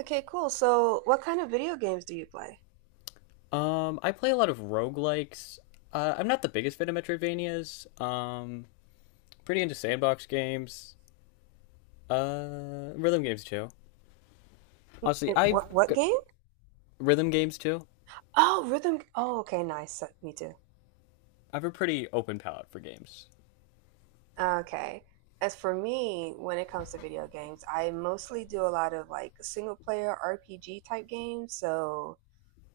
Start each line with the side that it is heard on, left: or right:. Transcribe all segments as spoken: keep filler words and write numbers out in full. right: Okay, cool. So what kind of video games do you play?
left: Um, I play a lot of roguelikes. Uh, I'm not the biggest fan of Metroidvanias. Um, pretty into sandbox games. Uh, rhythm games too. Honestly,
right: And
left: I've
right: what what
left: got
right: game?
left: rhythm games too.
right: Oh, rhythm. g- Oh, okay, nice. Uh, Me too.
left: I have a pretty open palette for games.
right: Okay. As for me, when it comes to video games, I mostly do a lot of like single player R P G type games. So,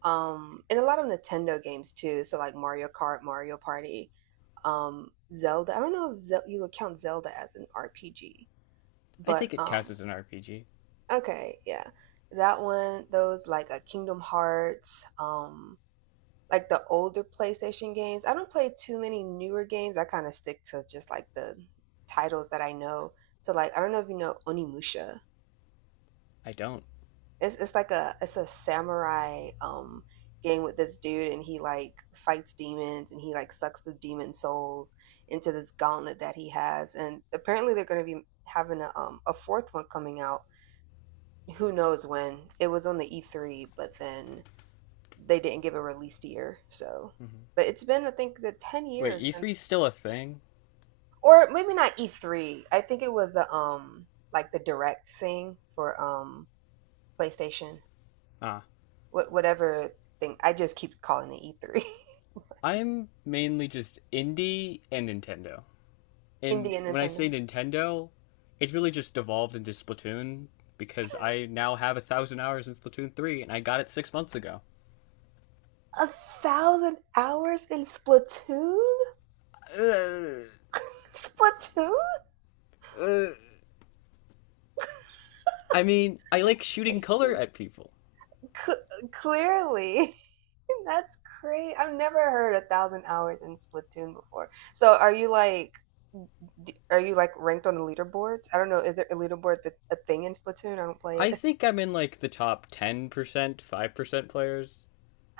right: um, and a lot of Nintendo games too. So like Mario Kart, Mario Party, um, Zelda. I don't know if Zel you would count Zelda as an R P G,
left: I
right: but
left: think it counts
right: um,
left: as an R P G.
right: okay, yeah, that one. Those like a Kingdom Hearts, um. like the older PlayStation games. I don't play too many newer games. I kind of stick to just like the titles that I know. So like I don't know if you know Onimusha.
left: I don't.
right: It's it's like a it's a samurai um game with this dude, and he like fights demons and he like sucks the demon souls into this gauntlet that he has. And apparently they're going to be having a um a fourth one coming out, who knows when. It was on the E three, but then they didn't give a released year. So, but it's been I think the ten
left: Wait,
right: years
left: E three's
right: since,
left: still a thing?
right: or maybe not E three. I think it was the um like the direct thing for um PlayStation,
left: Ah.
right: what whatever thing. I just keep calling it E three.
left: I'm mainly just indie and Nintendo, and
right: Indian
left: when I say
right: Nintendo.
left: Nintendo, it's really just devolved into Splatoon because I now have a thousand hours in Splatoon three and I got it six months ago.
right: A thousand hours in Splatoon. Splatoon.
left: I mean, I like shooting color
right: Crazy.
left: at people.
right: Clearly. That's crazy. I've never heard a thousand hours in Splatoon before. So are you like D are you like ranked on the leaderboards? I don't know. Is there a leaderboard that a thing in Splatoon? I don't play
left: I
right: it.
left: think I'm in like the top ten percent, five percent players.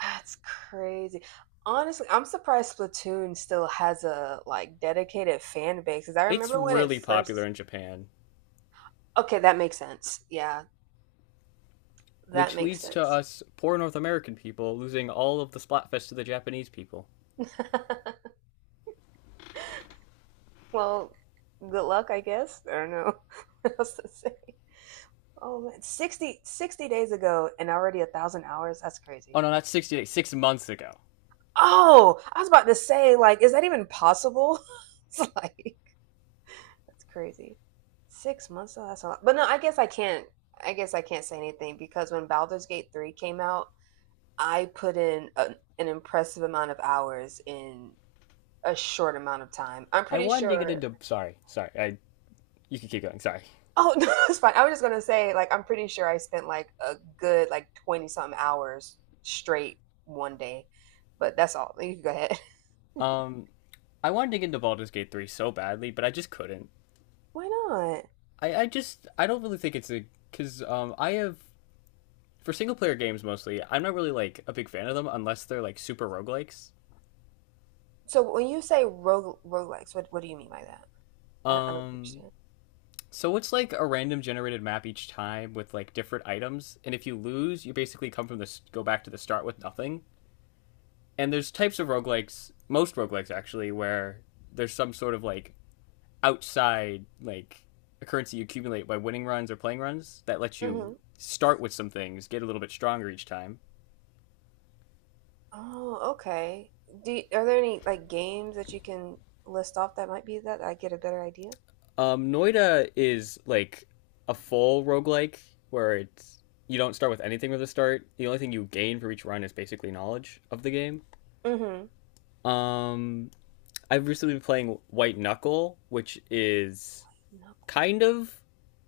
right: That's crazy. Honestly, I'm surprised Splatoon still has a like dedicated fan base. Cause I
left: It's
right: remember when it
left: really popular
right: first.
left: in Japan,
right: Okay, that makes sense. Yeah, that
left: which
right: makes
left: leads to
right: sense.
left: us poor North American people losing all of the Splatfest to the Japanese people.
right: Well, good luck, I guess. I don't know what else to say. Oh man, 60, sixty days ago and already a thousand hours. That's
left: Oh
right: crazy.
left: no, that's sixty days, six months ago.
right: Oh, I was about to say, like, is that even possible? It's like. That's crazy. Six months though, that's a lot. But no, I guess I can't. I guess I can't say anything because when Baldur's Gate three came out, I put in a, an impressive amount of hours in a short amount of time. I'm
left: I
right: pretty
left: wanted to get
right: sure.
left: into. Sorry, sorry. I, you can keep going, sorry.
right: Oh no, it's fine. I was just gonna say, like, I'm pretty sure I spent like a good like twenty something hours straight one day. But that's all. You can go ahead.
left: Um, I wanted to get into Baldur's Gate three so badly, but I just couldn't.
right: Why not?
left: I, I just, I don't really think it's a, because um, I have, for single player games mostly, I'm not really like a big fan of them unless they're like super roguelikes.
right: So when you say rogue roguelikes, what what do you mean by that? I don't, I don't
left: Um,
right: understand.
left: so it's like a random generated map each time with like different items, and if you lose, you basically come from the go back to the start with nothing. And there's types of roguelikes, most roguelikes actually, where there's some sort of like outside like a currency you accumulate by winning runs or playing runs that lets you
right: Mm-hmm.
left: start with some things, get a little bit stronger each time.
right: Oh, okay. Do y- are there any like games that you can list off that might be that I get a better idea?
left: Um, Noida is like a full roguelike where it's you don't start with anything from the start. The only thing you gain for each run is basically knowledge of the game.
right: Mm-hmm.
left: Um, I've recently been playing White Knuckle, which is
right: No.
left: kind of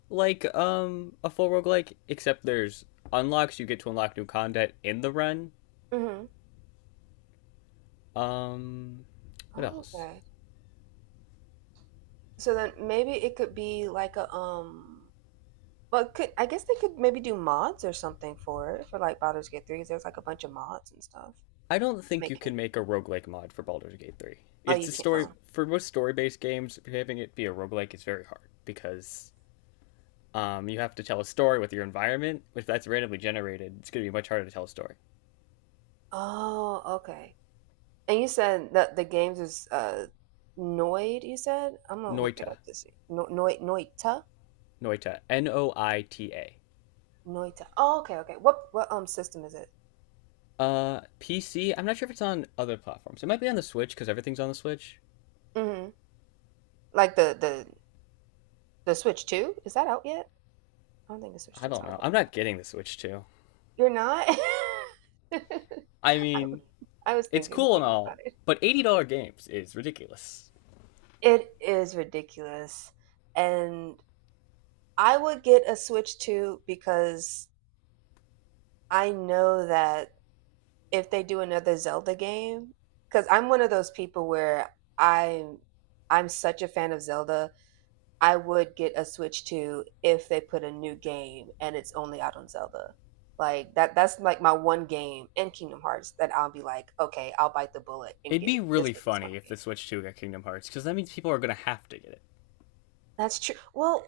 left: like um, a full roguelike, except there's unlocks you get to unlock new content in the run.
right: Mm-hmm.
left: Um, what
right: Oh,
left: else?
right: okay. So then maybe it could be like a um well could I guess they could maybe do mods or something for it for like Baldur's Gate Three? There's like a bunch of mods and stuff
left: I don't
right: to
left: think you
right: make
left: can
right: it.
left: make a roguelike mod for Baldur's Gate three.
right: Oh,
left: It's
right: you
left: a
right: can't
left: story
right: own. Oh.
left: for most story-based games, having it be a roguelike is very hard because um, you have to tell a story with your environment. If that's randomly generated, it's going to be much harder to tell a story.
right: Oh, okay. And you said that the games is uh Noid, you said? I'm gonna look it
left: Noita,
right: up to see. No Noid Noita?
left: Noita, N O I T A.
right: Noita. Oh, okay, okay. What what um system is it?
left: Uh, P C. I'm not sure if it's on other platforms. It might be on the Switch because everything's on the Switch.
right: Mm-hmm. Like the the the Switch two? Is that out yet? I don't think the Switch
left: I
right: two is
left: don't
right: out
left: know.
right: yet.
left: I'm not getting the Switch too.
right: You're not? I,
left: I mean,
right: I was
left: it's
right: thinking
left: cool and
right: thinking
left: all,
right: about it.
left: but eighty dollar games is ridiculous.
right: It is ridiculous. And I would get a Switch two because I know that if they do another Zelda game, because I'm one of those people where I'm I'm such a fan of Zelda I would get a Switch two if they put a new game and it's only out on Zelda. Like that that's like my one game in Kingdom Hearts that I'll be like, okay, I'll bite the bullet and
left: It'd
right: get
left: be
right: it just
left: really
right: for this one
left: funny if
right: game.
left: the Switch two got Kingdom Hearts, because that means people are going to have to get it.
right: That's true. Well,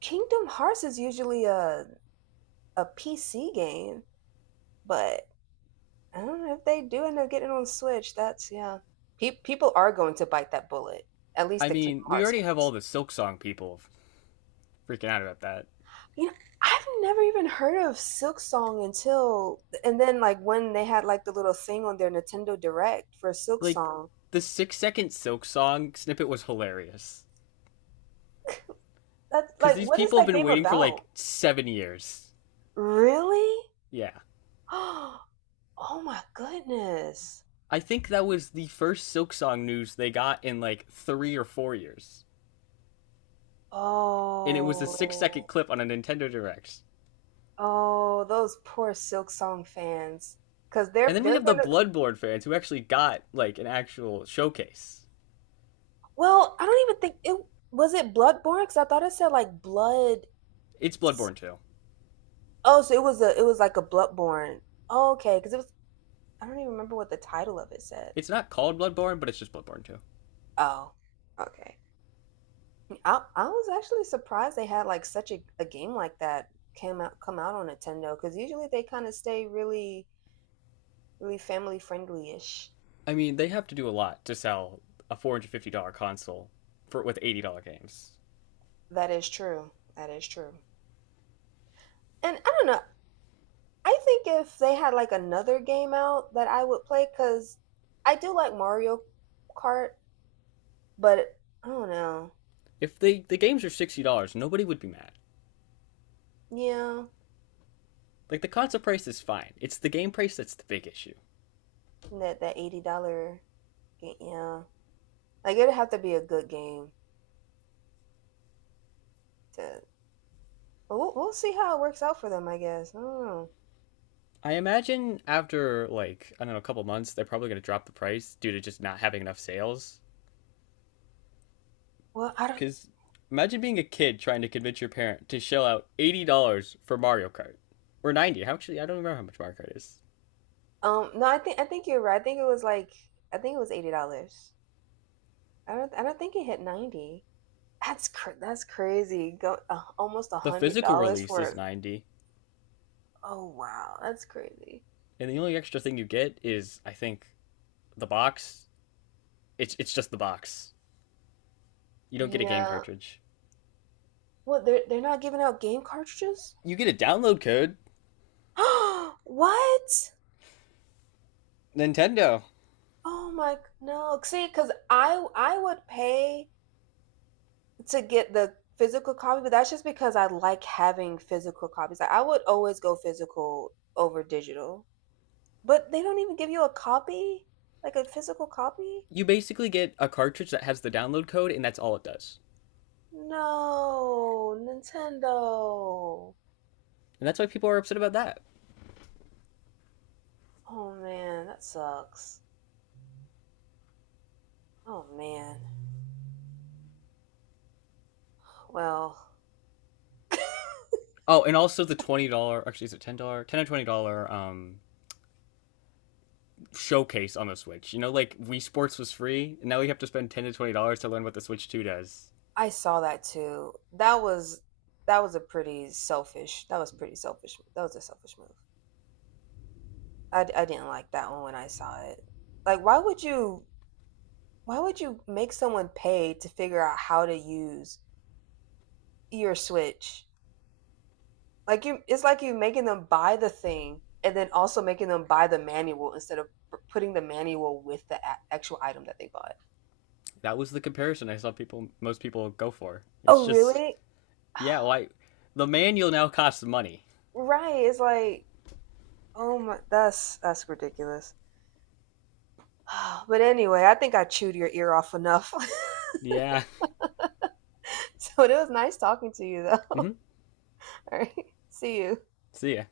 right: Kingdom Hearts is usually a a P C game, but I don't know if they do end up getting it on Switch. That's yeah. Pe- people are going to bite that bullet. At least
left: I
right: the Kingdom
left: mean, we
right: Hearts
left: already have all
right: fans.
left: the Silk Song people freaking out about that.
right: You know, I've never even heard of Silk Song until, and then like when they had like the little thing on their Nintendo Direct for Silk
left: Like,
right: Song.
left: the six second Silk Song snippet was hilarious.
right: That's
left: Because
right: like,
left: these
right: what is
left: people have
right: that
left: been
right: game
left: waiting for like
right: about?
left: seven years.
right: Really?
left: Yeah.
right: Oh, my goodness.
left: I think that was the first Silk Song news they got in like three or four years. And it was a six
right: Oh,
left: second clip on a Nintendo Direct.
right: oh, those poor Silk Song fans. Because
left: And
right: they're
left: then we
right: they're
left: have the
right: gonna,
left: Bloodborne fans who actually got like an actual showcase.
right: well, I don't even think it, was it Bloodborne? Because I thought it said like blood.
left: It's
right: s-
left: Bloodborne two.
right: Oh, so it was a it was like a Bloodborne. Oh, okay, because it was. I don't even remember what the title of it said.
left: It's not called Bloodborne, but it's just Bloodborne two.
right: Oh, okay. I I was actually surprised they had like such a, a game like that came out come out on Nintendo, because usually they kind of stay really really family friendly ish.
left: I mean, they have to do a lot to sell a four hundred fifty dollar console for with eighty dollar games.
right: That is true. That is true. And I don't know. I think if they had like another game out that I would play because I do like Mario Kart, but I don't know.
left: If they the games are sixty dollar nobody would be mad.
right: Yeah,
left: Like the console price is fine. It's the game price that's the big issue.
right: that that eighty dollar game. Yeah, like it'd have to be a good game to. But we'll, we'll see how it works out for them, I guess. I don't know.
left: I imagine after like I don't know a couple months, they're probably going to drop the price due to just not having enough sales
right: Well, I don't.
left: cuz imagine being a kid trying to convince your parent to shell out eighty dollars for Mario Kart or ninety. How actually I don't remember how much Mario Kart is.
right: Um, no, I think I think you're right. I think it was like I think it was eighty dollars. I don't I don't think it hit ninety. That's cr- that's crazy. Go uh, almost a
left: The
right: hundred
left: physical
right: dollars
left: release
right: for
left: is
right: it.
left: ninety dollars.
right: Oh wow, that's crazy.
left: And the only extra thing you get is, I think, the box. It's it's just the box. You don't get a game
right: Yeah.
left: cartridge.
right: What, they're they're not giving out game cartridges?
left: You get a download code.
right: What?
left: Nintendo.
right: Oh my g- no. See, because I I would pay to get the physical copy, but that's just because I like having physical copies. Like, I would always go physical over digital. But they don't even give you a copy? Like a physical copy?
left: You basically get a cartridge that has the download code, and that's all it does.
right: No, Nintendo.
left: And that's why people are upset about that.
right: Oh man, that sucks. Oh man. Well,
left: Oh, and also the twenty dollar. Actually, is it ten dollar? Ten dollars or twenty dollar um, showcase on the Switch. You know, like Wii Sports was free, and now we have to spend ten to twenty dollars to learn what the Switch Two does.
right: I saw that too. That was that was a pretty selfish. That was pretty selfish. That was a selfish move. I, d- I didn't like that one when I saw it. Like, why would you why would you make someone pay to figure out how to use your Switch? Like you, it's like you making them buy the thing and then also making them buy the manual instead of p- putting the manual with the a- actual item that they bought.
left: That was the comparison I saw people, most people go for. It's
right: Oh,
left: just,
right: really?
left: yeah, why the manual now costs money.
right: Right. It's like, oh my, that's that's ridiculous. But anyway, I think I chewed your ear off enough.
left: Yeah.
right: So it was nice talking to you, though. All right. See you.
left: See ya.